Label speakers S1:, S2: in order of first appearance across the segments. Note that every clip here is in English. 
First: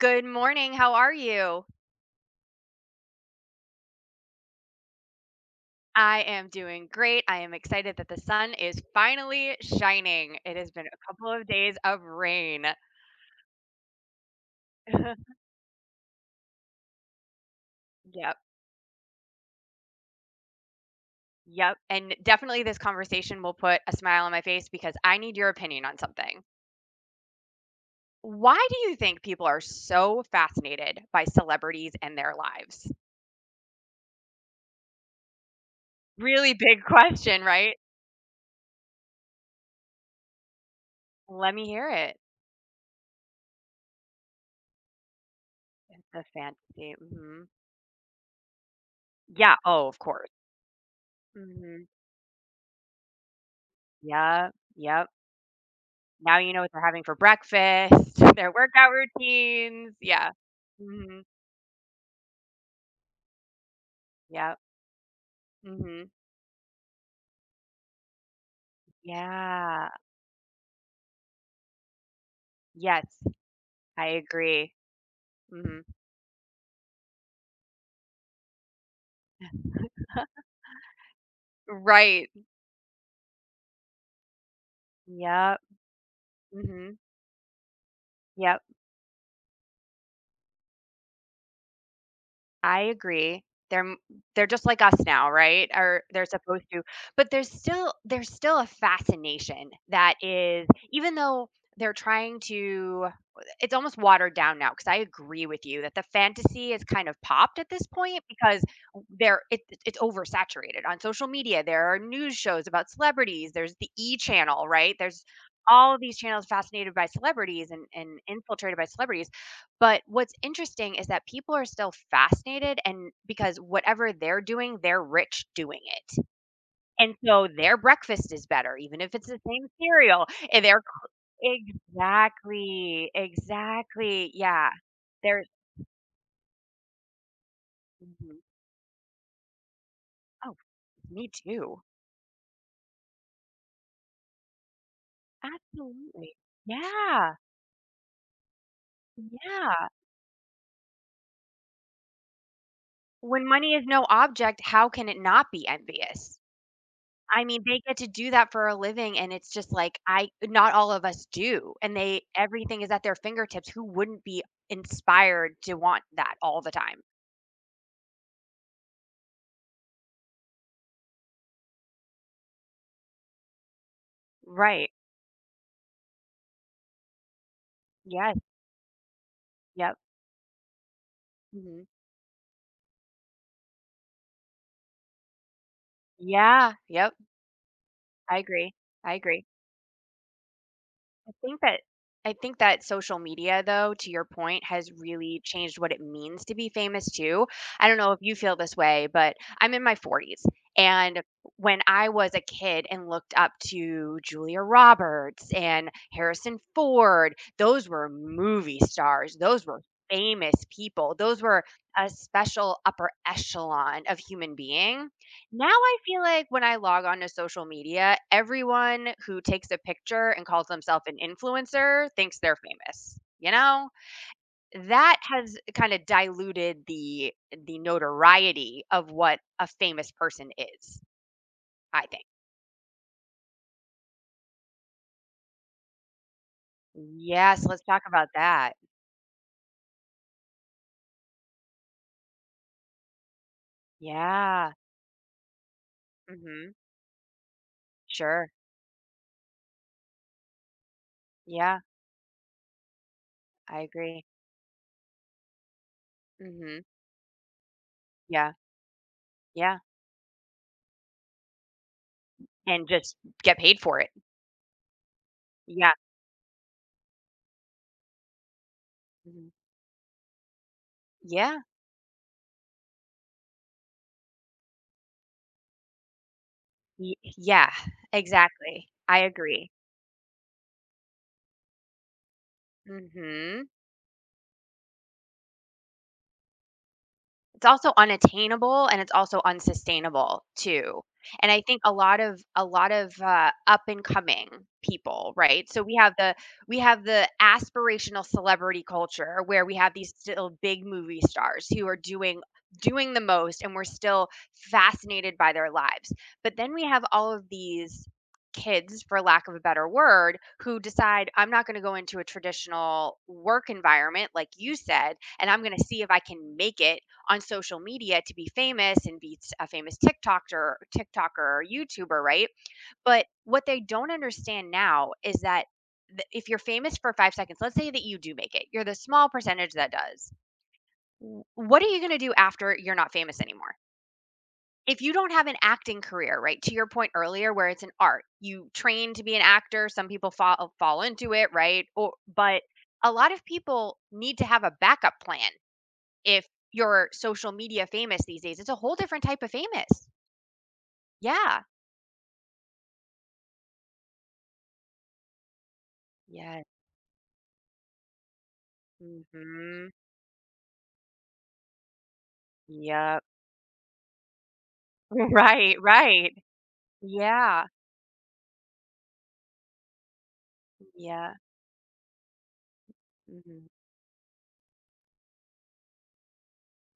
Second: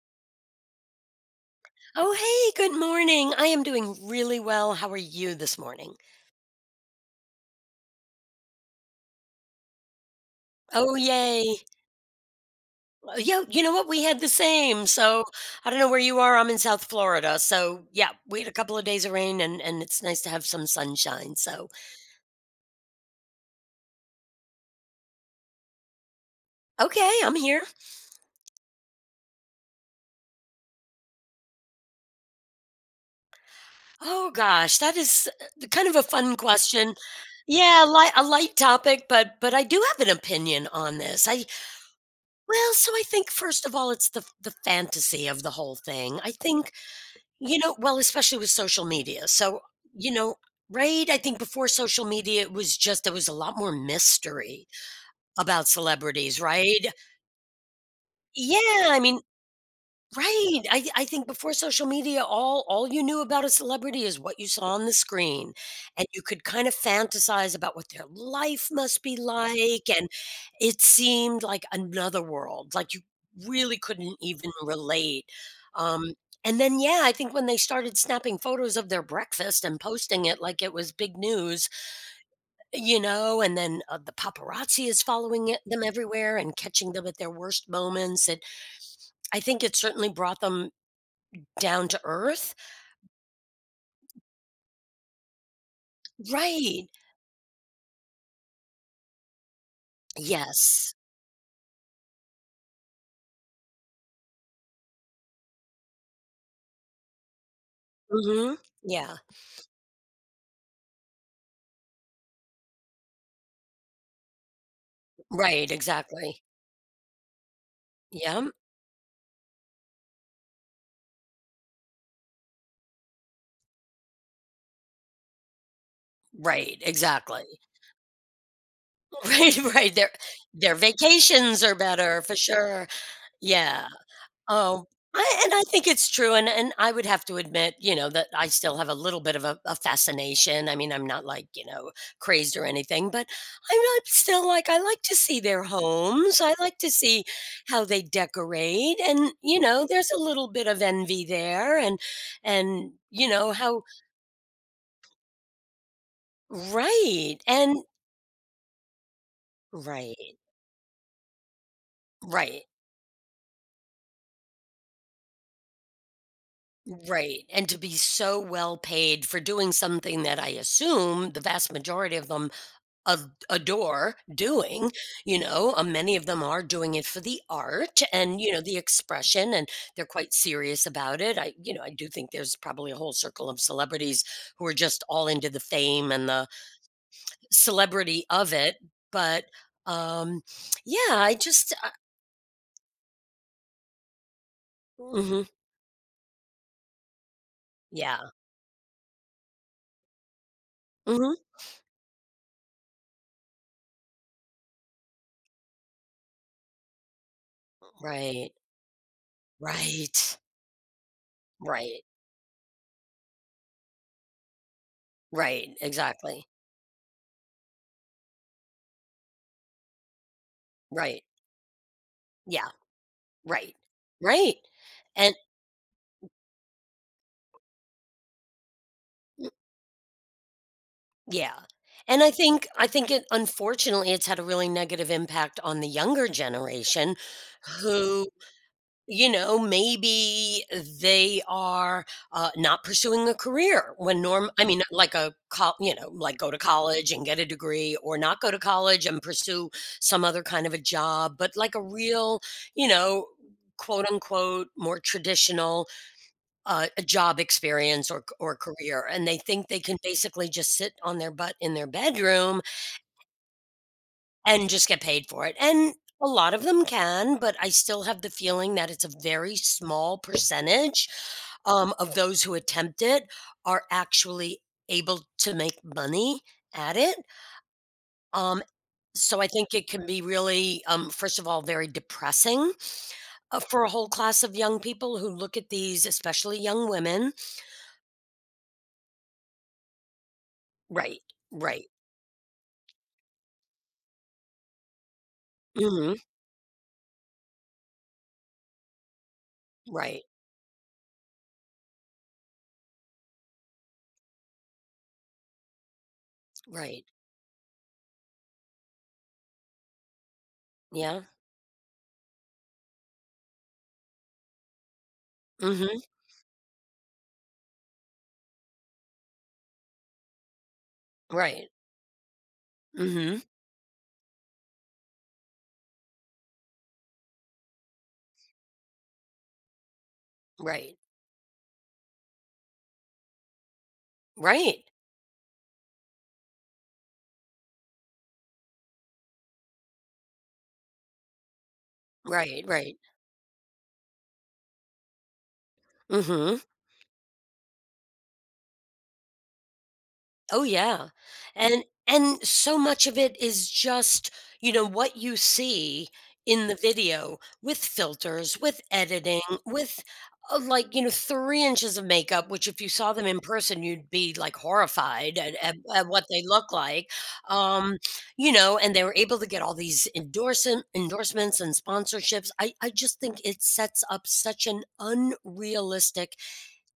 S1: Good morning. How are you?
S2: Oh, hey. Good morning. I am doing really well. How are you this morning?
S1: I am doing great. I am excited that the sun is finally shining. It has been
S2: Oh,
S1: a couple of
S2: yay.
S1: days of rain.
S2: W y you know what? We had the same. So I don't know where you are, I'm in South Florida. So, yeah,
S1: Yep
S2: we had a couple of days of rain, and and it's nice to have some sunshine. So
S1: Yep, and definitely this conversation will put a smile on my face because I need your opinion on something.
S2: Okay, I'm here.
S1: Why do you think people are so fascinated by celebrities and their lives?
S2: Oh gosh. That is, uh, kind of a fun
S1: Really big
S2: question.
S1: question. Right?
S2: Yeah, li a light topic, but but I do have an opinion on this. I
S1: Let me hear it.
S2: Well, so I think, first of all, it's the the fantasy of the whole
S1: It's
S2: thing.
S1: a
S2: I think,
S1: fantasy. Mhm.
S2: you know well, especially with social media.
S1: Yeah,
S2: So,
S1: oh, of
S2: you
S1: cour
S2: know Right? I think before
S1: Mhm.
S2: social media, it was just there was a lot more
S1: Yep.
S2: mystery
S1: Yep.
S2: about
S1: Now
S2: celebrities,
S1: you know what they're
S2: right?
S1: having for breakfast, their
S2: Yeah,
S1: workout
S2: I mean
S1: routines. Yeah.
S2: Right? I I
S1: Mhm.
S2: think before social media, all all you knew about a celebrity is what you
S1: Yep.
S2: saw on the screen, and
S1: Mhm.
S2: you could kind of fantasize about what their life must be like,
S1: Yeah.
S2: and it seemed like another world. Like, you
S1: Yes.
S2: really
S1: I
S2: couldn't even
S1: agree.
S2: relate.
S1: Mhm.
S2: Um, and then, yeah, I think when they started snapping photos of their breakfast and posting it like it was big news.
S1: Right.
S2: You know? And then, uh, the paparazzi is following
S1: Yep.
S2: it them everywhere and catching
S1: Mhm.
S2: them at their worst moments and
S1: Yep.
S2: I think it certainly brought them down to earth.
S1: I agree. They're m they're just like us now, right? Or they're supposed to
S2: Right.
S1: but there's still there's still a fascination that is
S2: Yes.
S1: even though they're trying to i it's almost watered down now 'cause I agree with you that the fantasy is kind of popped at this point
S2: Mhm.
S1: because w
S2: Yeah.
S1: there it it's oversaturated. On social media, there are news shows about celebrities. There's the E! channel, right? There's
S2: Right,
S1: all these
S2: exactly.
S1: channels fascinated by celebrities and and
S2: Yep.
S1: infiltrated by celebrities, but what's interesting is that people are still fascinated and because whatever they're doing, they're rich doing it,
S2: Right,
S1: and so
S2: exactly.
S1: their breakfast is better even if it's the
S2: Right,
S1: same
S2: right. Their
S1: cereal. And
S2: their
S1: they're cr
S2: vacations are better for sure.
S1: Exactly,
S2: Yeah.
S1: exactly, yeah.
S2: Oh, I
S1: Their
S2: and I think it's true, and and I would have to admit, you know, that
S1: Mhm.
S2: I still have a little bit of a a
S1: Oh,
S2: fascination, I mean, I'm not,
S1: me
S2: like, you
S1: too.
S2: know, crazed or anything, but I'm not still like, I like to see their
S1: Absolutely,
S2: homes. I like to see
S1: yeah.
S2: how they decorate, and, you know,
S1: Yeah.
S2: there's a little bit of envy there and and, you
S1: When
S2: know,
S1: money
S2: how
S1: is no object, how can it not be envious?
S2: Right,
S1: I mean,
S2: and
S1: they get to do that for a living, and it's just like I
S2: Right.
S1: not all of us do, and they
S2: Right.
S1: everything is at their fingertips. Who wouldn't be inspired to want that all the time?
S2: Right, and to be so well paid for doing something that I assume the vast majority of them of adore
S1: Right.
S2: doing. You know? A many of them are doing it for the art
S1: Yes.
S2: and, you know, the expression, and
S1: Yep.
S2: they're quite serious about it. I, you know,
S1: Mhm.
S2: I do think there's probably a whole circle of celebrities who are just all into the fame and the
S1: Yeah, yep.
S2: celebrity
S1: I
S2: of
S1: agree,
S2: it.
S1: I agree.
S2: But, um, yeah,
S1: I
S2: I
S1: think
S2: just
S1: that
S2: I
S1: I think that social media, though, to your point, has really
S2: Mhm.
S1: changed what it means to be famous too. I don't know if
S2: Yeah.
S1: you feel this way, but I'm in my 40s, and
S2: Mhm.
S1: when I was a kid and looked up to Julia Roberts and Harrison Ford, those were
S2: Right.
S1: movie stars. Those were
S2: Right.
S1: famous people. Those were
S2: Right.
S1: a special upper echelon of human being. Now
S2: Right,
S1: I feel
S2: exactly.
S1: like when I log on to social media, everyone who takes a picture and calls themself an
S2: Right.
S1: influencer thinks they're
S2: Yeah.
S1: famous. You
S2: Right.
S1: know?
S2: Right,
S1: That
S2: and
S1: has kinda diluted the the notoriety of what a famous person is,
S2: Yeah.
S1: I
S2: And
S1: think.
S2: I think I think it unfortunately, it's had a really negative impact on the younger generation
S1: Yes. Let's talk about
S2: who,
S1: that.
S2: you know, maybe they are, uh, not pursuing a career when norm I
S1: Yeah.
S2: mean, like a coll you know, like go to
S1: Mhm.
S2: college and get a degree or not go
S1: Sure.
S2: to college and pursue some other kind of a job, but like
S1: Yeah.
S2: a real, you know,
S1: I
S2: quote,
S1: agree.
S2: unquote, more traditional,
S1: Mhm.
S2: uh, job experience or c
S1: Yeah.
S2: or career and they think
S1: Yeah.
S2: they can basically just sit on their butt in their bedroom
S1: And just get paid for it.
S2: and just get paid for it. And
S1: Yeah.
S2: a lot of them can, but I still have the feeling that it's a
S1: Mhm.
S2: very small percentage,
S1: Yeah.
S2: um, of those who attempt it are actually able to make money at
S1: Ye
S2: it.
S1: yeah.
S2: Um,
S1: Exactly. I
S2: so I
S1: agree.
S2: think it can be really um, first of all, very depressing, uh,
S1: Mhm.
S2: for a whole class of young people who look at these, especially young women
S1: It's also unattainable, and it's also unsustainable too,
S2: Right,
S1: and I think
S2: right.
S1: a lot of a lot of, uh, up and coming people, right? So we have
S2: Mhm.
S1: the we have the aspirational celebrity culture where we have these
S2: Right.
S1: still big movie stars who are doing doing the most and we're still fascinated by their lives, but then we
S2: Right.
S1: have all of these kids, for lack of a better word, who
S2: Yeah.
S1: decide, I'm not gonna go into a traditional work environment like you said, and I'm gonna
S2: Mhm.
S1: see if I can make it on social media to be famous and beats a famous TikTokter TikToker or
S2: Right.
S1: YouTuber, right? But
S2: Mhm.
S1: what they don't understand now is that tha if you're famous for 5 seconds, let's say that you do make it. You're the small percentage that does.
S2: Right.
S1: W what are you gonna do after you're not famous anymore?
S2: Right.
S1: If you don't have an acting career, right, to your point earlier where it's an art, you train to be an actor, some people fa fall into it, right? O but
S2: Right, right.
S1: a lot of people need to have a backup plan if
S2: Mhm.
S1: you're social media famous these days. It's a whole different type of famous.
S2: Oh, yeah.
S1: Yeah.
S2: And and so much of it is just, you know, what you see
S1: Yes.
S2: in the video with filters, with editing,
S1: Mhm.
S2: with, uh, like, you know, 3 inches of makeup, which if you saw
S1: Yep
S2: them in person, you'd be, like, horrified at at
S1: Right.
S2: at what
S1: Right.
S2: they look like.
S1: Yeah.
S2: Um, you know? And they were able to get all these endorsen
S1: Yeah.
S2: endorsements and sponsorships. I I just think it
S1: Mhm.
S2: sets up such an unrealistic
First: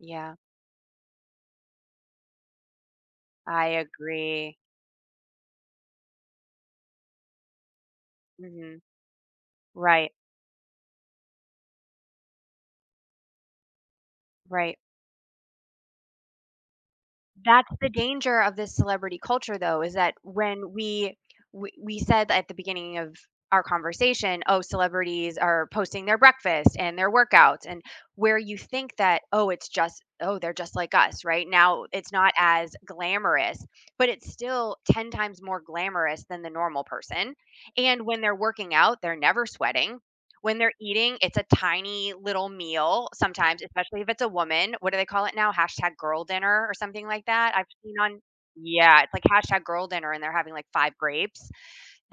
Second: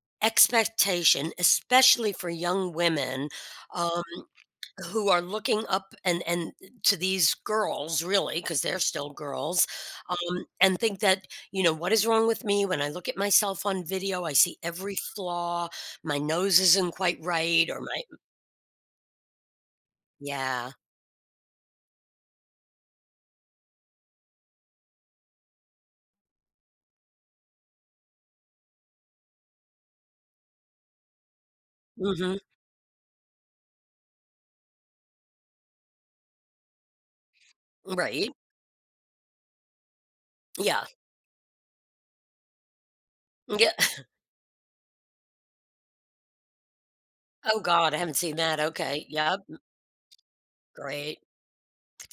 S1: Yeah.
S2: expectation, especially for young women,
S1: I
S2: um,
S1: agree.
S2: who are looking up and and to these girls, really, 'cause they're
S1: Mhm.
S2: still girls,
S1: Right.
S2: um, and think that, you know, "What is wrong with me when I look at myself on video? I see
S1: Right.
S2: every flaw. My nose isn't quite
S1: That's
S2: right or
S1: the
S2: my"
S1: danger of this celebrity culture though, is that
S2: Yeah.
S1: when we we we said that at the beginning of our conversation, "Oh, celebrities are posting their breakfast and their workouts," and where you think that, "Oh, it's just oh, they're just like us." Right? Now it's not
S2: Mhm.
S1: as glamorous, but it's still 10 times more glamorous than the normal person, and when
S2: Right.
S1: they're working out, they're never sweating. When they're
S2: Yeah.
S1: eating, it's a tiny little meal sometimes,
S2: Yeah.
S1: especially if it's a woman. What do they call it now? "#girldinner" or something like that.
S2: Oh
S1: I've seen
S2: god, I haven't
S1: on
S2: seen that,
S1: Yeah.
S2: okay,
S1: It's like
S2: yep.
S1: "#girldinner," and they're having, like, 5
S2: Great.
S1: grapes.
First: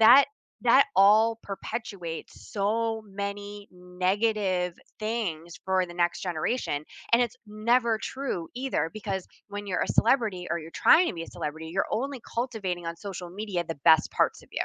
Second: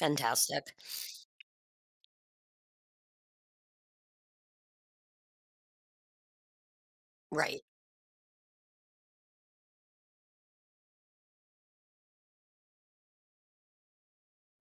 S1: That that all perpetuates so many negative things for the next generation. And it's
S2: Right.
S1: never true either because when you're a celebrity or you're trying to be a celebrity, you're only cultivating on social media the best parts of you.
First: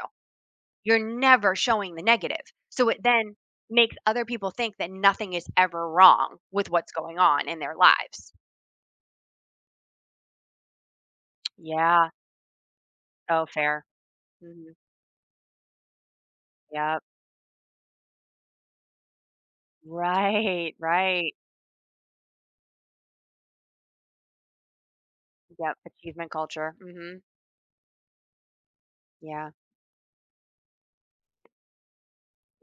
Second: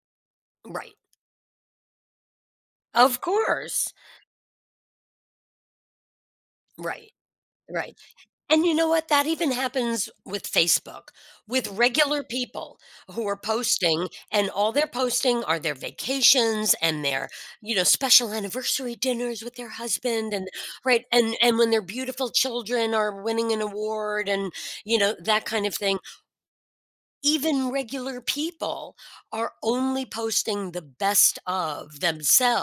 S2: Right.
S1: You're never showing the negative. So it
S2: Of
S1: then
S2: course.
S1: makes other people think that nothing is ever wrong with what's
S2: Right.
S1: going on in their
S2: Right.
S1: lives.
S2: And you know what? That even happens with Facebook, with
S1: Yeah.
S2: regular people who are
S1: Oh, fair.
S2: posting, and all
S1: Mhm.
S2: they're posting are their vacations
S1: Yep.
S2: and their, you know, special anniversary dinners with their husband and
S1: Right.
S2: Right,
S1: Right.
S2: and and when their beautiful children are winning an award and, you know, that kind of
S1: Yep.
S2: thing.
S1: Achievement culture. Mhm.
S2: Even regular people
S1: Yeah.
S2: are only posting the best of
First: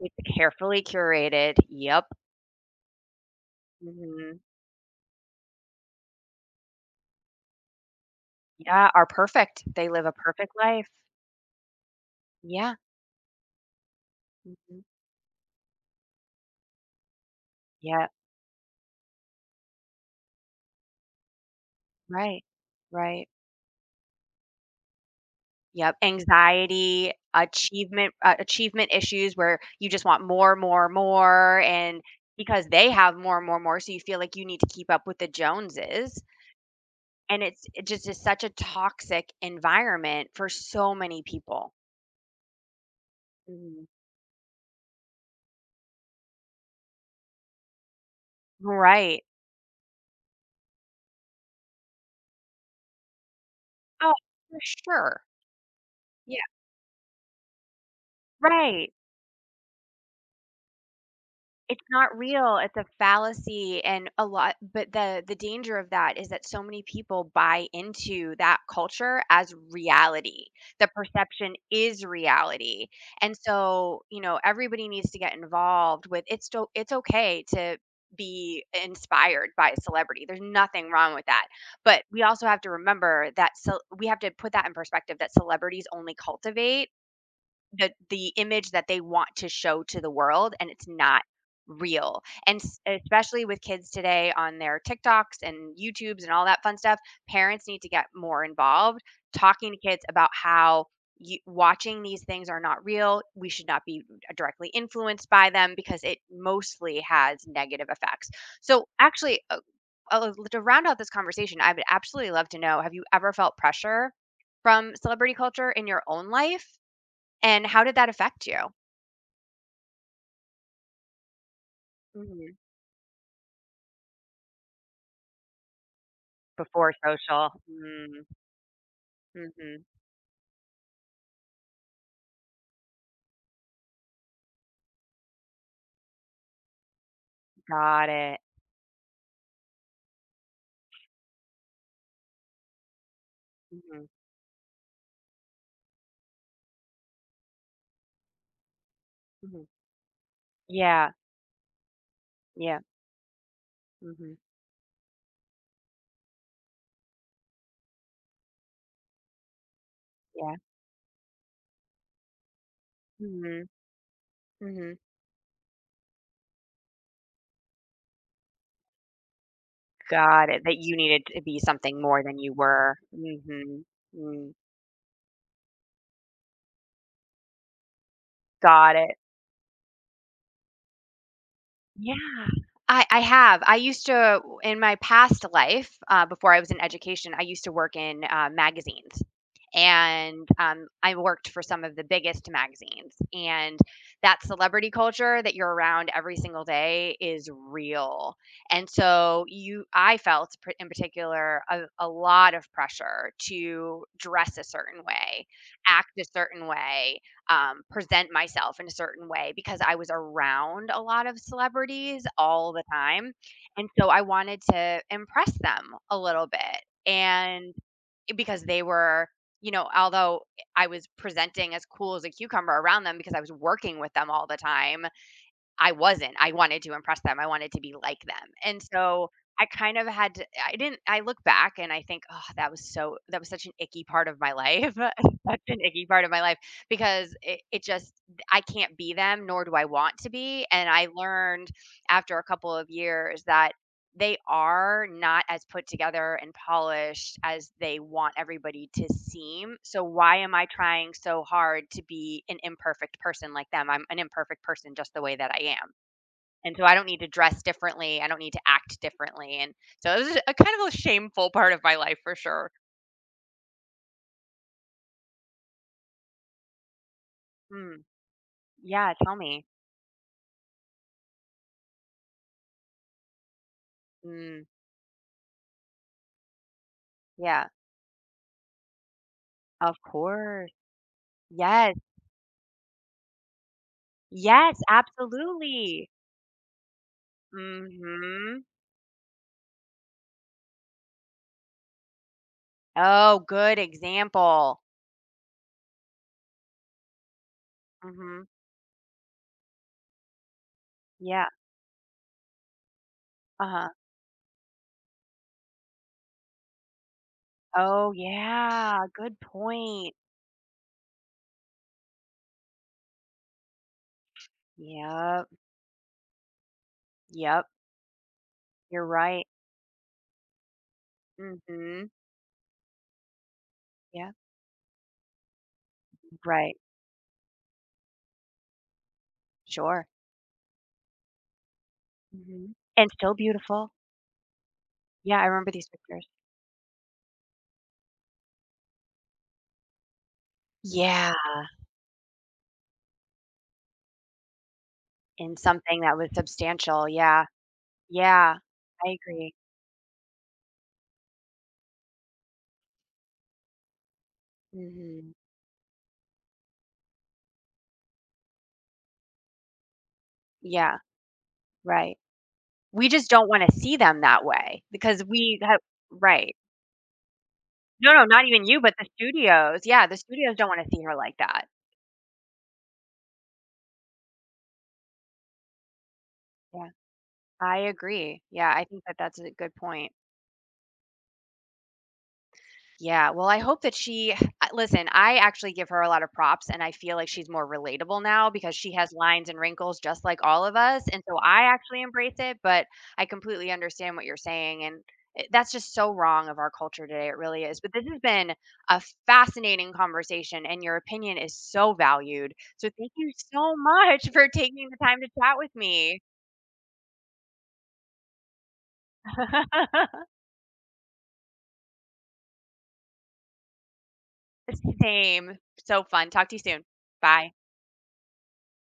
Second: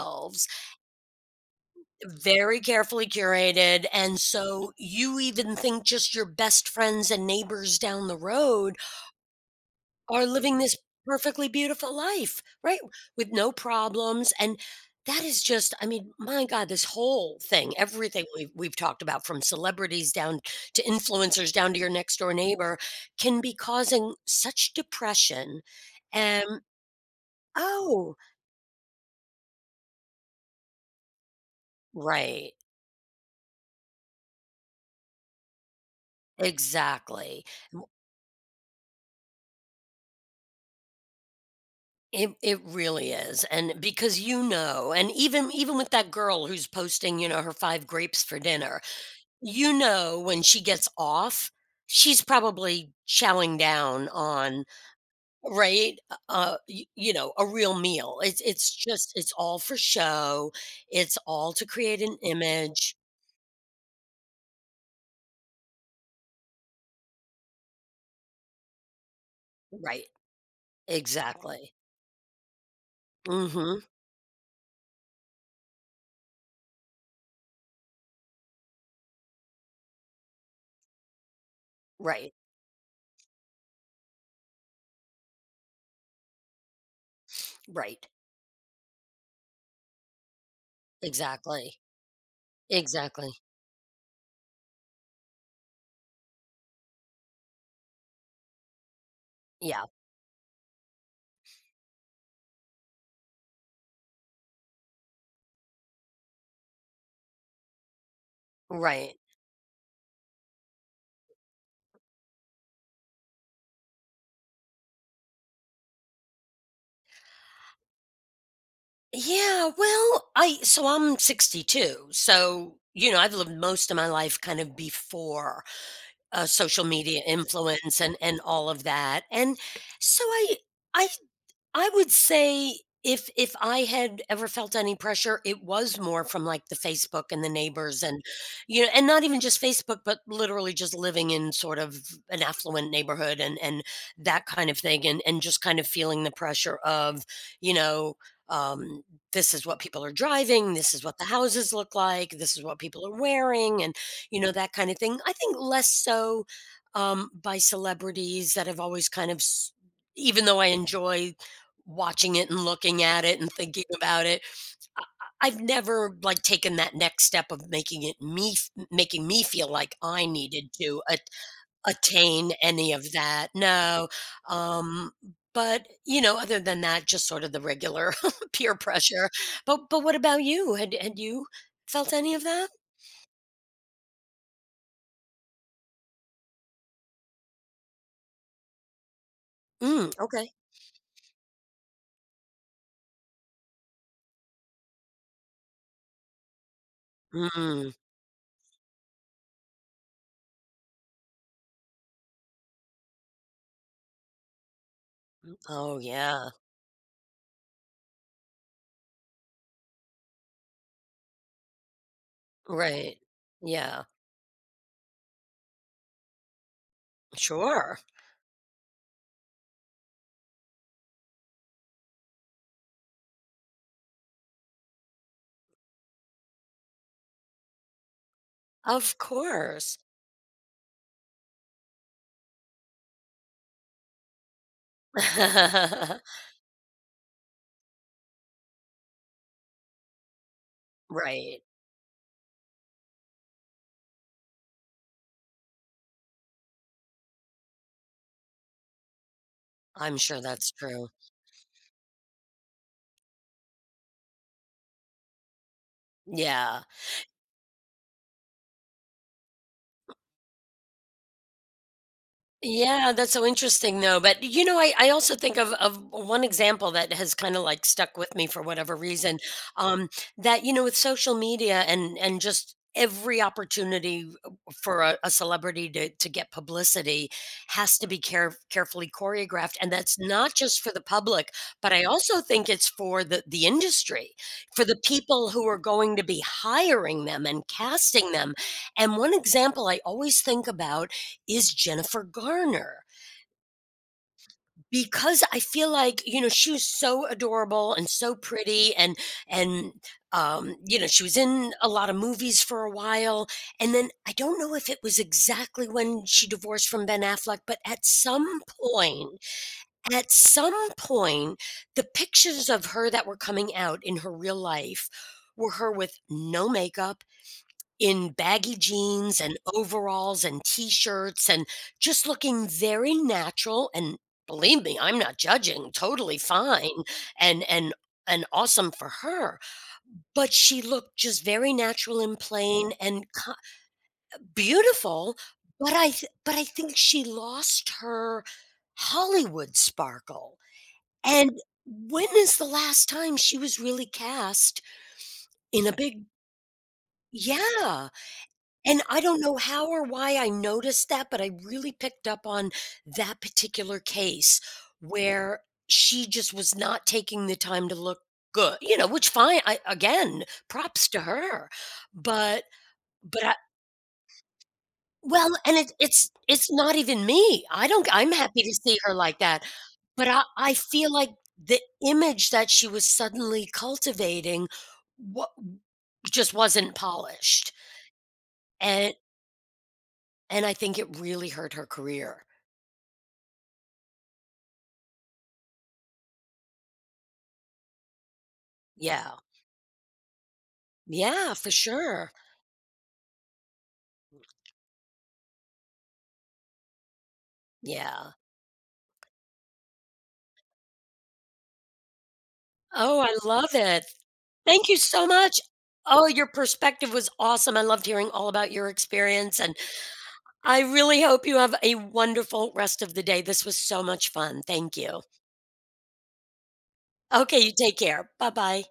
S1: It's carefully curated. Yep.
S2: very carefully curated, and
S1: Mhm.
S2: so you even think just your best friends and neighbors down the road
S1: Yeah, are perfect. They live a
S2: are
S1: perfect
S2: living this
S1: life.
S2: perfectly beautiful life.
S1: Yeah.
S2: Right, with no problems, and
S1: Mhm.
S2: that is just I mean, my god. This whole thing,
S1: Yeah.
S2: everything we've we've talked about from celebrities down to influencers down to your next door
S1: Right.
S2: neighbor
S1: Right.
S2: can be causing such depression,
S1: Yep.
S2: an
S1: Anxiety, achievement
S2: Oh.
S1: a achievement issues where you just want more, more, more, and
S2: Right.
S1: because they have more, more, more, so you feel like you need to keep up with the Joneses. And
S2: Exactly.
S1: it's
S2: W
S1: it just is such a toxic environment for so many people.
S2: It it really is, and
S1: Mhm.
S2: because you know and even even with that girl who's posting, you know, her 5 grapes for dinner,
S1: Right.
S2: you know, when she gets off, she's probably chowing down
S1: Oh, for
S2: on
S1: sure.
S2: right, uh
S1: Yeah.
S2: uh, y you know, a real meal. It's it's
S1: Right.
S2: just it's all for show, it's all to
S1: It's
S2: create an
S1: not real, it's a
S2: image.
S1: fallacy and a lot but the the danger of that, is that so many people buy into that culture as
S2: Right,
S1: reality, the perception
S2: exactly.
S1: is reality, and,
S2: Mhm.
S1: so, you know, everybody needs to get involved with it sto it's okay to be i inspired by a celebrity, there's nothing wrong with that, but, we
S2: Right.
S1: also have to remember that cel we have to put that in perspective that celebrities only cultivate the
S2: Right.
S1: the image that they want to show to the world, and it's not
S2: Exactly,
S1: real, and s
S2: exactly.
S1: especially with kids today on their TikToks and YouTubes and all that fun stuff, parents need to get more involved talking
S2: Yeah.
S1: kids about how you "Watching these things are not real." We should not be mm directly influenced by them because it mostly has negative effects, so,
S2: Right.
S1: actually, oh oh, li to round out this conversation, I'd be absolutely love to know, have you ever felt pressure from celebrity culture in your own life, and how did that affect you?
S2: Yeah, well, I so I'm 62,
S1: Mhm.
S2: so, you know, I've lived most of my life kind of before, uh, social
S1: Before
S2: media
S1: social
S2: influence and
S1: mm.
S2: and all of that, and,
S1: Mhm.
S2: so, I I I would say, if if I had ever felt any pressure, it was more from, like, the Facebook and the neighbors
S1: Got
S2: and,
S1: it.
S2: you know and not even just Facebook, but literally just living in sort of an affluent neighborhood and and
S1: Mhm.
S2: that kind of thing and and just kind of feeling the pressure of, you know, um, this
S1: Mhm.
S2: is what people are driving, this is
S1: Yeah.
S2: what the houses look like, this is what
S1: Yeah.
S2: people are wearing and,
S1: Mhm.
S2: you know, that kinda thing. I think less so, um, by celebrities that have always kind of s even
S1: Yeah.
S2: though I enjoy watching it and looking at it and
S1: Mhm,
S2: thinking about it,
S1: mhm.
S2: I I I've never, like, taken that next step of making it me f making me feel like I
S1: Got it,
S2: needed
S1: that you
S2: to at
S1: needed to be something more than
S2: attain
S1: you
S2: any
S1: were,
S2: of that.
S1: mhm,
S2: No,
S1: mm.
S2: um, but, you know, other than that, just sort of the regular peer
S1: Got it.
S2: pressure. But but what about you? Had eh, had you felt
S1: Yeah,
S2: any of that?
S1: I I have, I used to uh, w in my past life, uh, before I was in education, I used to work in, uh, magazines,
S2: Mm,
S1: and,
S2: okay.
S1: um, I worked for some of the biggest magazines. And that celebrity culture, that you're around every single day, is
S2: Mm.
S1: real, and, so, you I felt, p in particular, a a lot of pressure to dress a certain way,
S2: Oh,
S1: act a
S2: yeah.
S1: certain way, um, present myself in a certain way, because I was around a lot of celebrities all the
S2: Right,
S1: time, and,
S2: yeah.
S1: so, I wanted to impress them a little bit. And,
S2: Sure.
S1: eh, because they were you know, although, eh, I was presenting as cool as a cucumber around them, because I was working with them all the time, I wasn't. I wanted to impress them, I wanted to be like them, and,
S2: Of
S1: so, I kind
S2: course.
S1: of had to I didn't I look back and I think, "Oh, that was so that was such an icky part of my life." Such an icky part of my life because it it just I can't be them nor do I want to be. And, I
S2: Right.
S1: learned, after a couple of years, that they are not as put together and polished as they want everybody to seem, so,
S2: I'm
S1: why
S2: sure
S1: am I
S2: that's true.
S1: trying so hard to be an imperfect person like them? I'm an imperfect person just the way that I am, and,
S2: Yeah.
S1: so, I don't need to dress differently, I don't need to act differently, and, so this is a kind of a shameful part of my life for sure.
S2: Yeah, that's so interesting, though, but, you know, I I also think of of one example that has kinda, like,
S1: Hmm,
S2: stuck with me for whatever
S1: yeah, tell
S2: reason,
S1: me.
S2: um, that, you know, with social media and and just every opportunity u
S1: Mm.
S2: for a a celebrity to to get publicity
S1: Yeah.
S2: has to be care carefully choreographed, and
S1: Of
S2: that's not
S1: course,
S2: just for the public, but
S1: yes.
S2: I also think it's for the the industry,
S1: Yes,
S2: for the people who are
S1: absolutely.
S2: going to be hiring them and casting them.
S1: Mhm.
S2: And one example I always think about is Jennifer Garner.
S1: Oh, good example.
S2: Because I feel like you know, she was so adorable and so
S1: Mhm.
S2: pretty and and, um, you know, she was
S1: Yeah.
S2: in a lotta movies for a while,
S1: Uh-huh.
S2: and then, I don't know if it was exactly when she divorced from Ben Affleck, but at
S1: Oh,
S2: some
S1: yeah,
S2: point
S1: good point.
S2: at some point, the pictures of her that were coming out in her real life
S1: Yep.
S2: were her with no makeup,
S1: Yep.
S2: in baggy
S1: You're
S2: jeans,
S1: right.
S2: and overalls, and t-shirts, and
S1: Mhm.
S2: just looking very natural and
S1: Yeah.
S2: believe me, I'm not judging, totally
S1: Right.
S2: fine and and and awesome for her,
S1: Sure.
S2: but she looked just very natural and
S1: Mhm,
S2: plain
S1: and
S2: and
S1: still
S2: ki
S1: beautiful.
S2: eh, beautiful,
S1: Yeah, I remember these
S2: but I th
S1: pictures.
S2: but I think she lost her Hollywood sparkle.
S1: Yeah.
S2: And when is the last time she was really cast
S1: In
S2: in a
S1: something that
S2: big
S1: was substantial, yeah
S2: Yeah,
S1: yeah,
S2: and
S1: I
S2: I don't
S1: agree.
S2: know how or why I noticed that, but I really picked up on that particular case,
S1: Mhm.
S2: where she just was not taking the time to look good, you know, which fine I again,
S1: Yeah,
S2: props to her,
S1: right,
S2: but
S1: we just
S2: but,
S1: don't
S2: ah
S1: wanna see them that way because
S2: Well
S1: we
S2: and
S1: have
S2: it it's
S1: right.
S2: it's not even me. I don't g
S1: No no,
S2: I'm
S1: not
S2: happy
S1: even
S2: to
S1: you, but
S2: see
S1: the
S2: her like that,
S1: studios yeah, the
S2: but I
S1: studios don't
S2: I
S1: wanna see
S2: feel
S1: her
S2: like
S1: like that.
S2: the image that she was suddenly cultivating wa just
S1: Yeah,
S2: wasn't polished
S1: I agree, yeah, I think
S2: And
S1: that
S2: i
S1: that's a good point.
S2: And I think it really hurt her career.
S1: Yeah, well, I hope that she ah listen I actually give her a lot of props, and I feel like she's more relatable now because she has
S2: Yeah.
S1: lines and wrinkles just like all of us, and, so,
S2: Yeah,
S1: I
S2: for
S1: actually
S2: sure.
S1: embrace it, but I completely understand what you're saying, and, eh, that's just so wrong of our culture today it really is, but this has
S2: Yeah.
S1: been a fascinating conversation, and your opinion is so valued. So thank
S2: Oh,
S1: you
S2: I love
S1: so
S2: it, th
S1: much for
S2: thank
S1: taking the
S2: you
S1: time to
S2: so
S1: chat
S2: much,
S1: with me!
S2: oh, your perspective was awesome, I loved hearing all about your experience, and I really hope you have a wonderful rest of the day. This was so much fun, thank
S1: S
S2: you.
S1: same, so fun, talk to you soon, bye.
S2: Okay, you take care, buh-bye.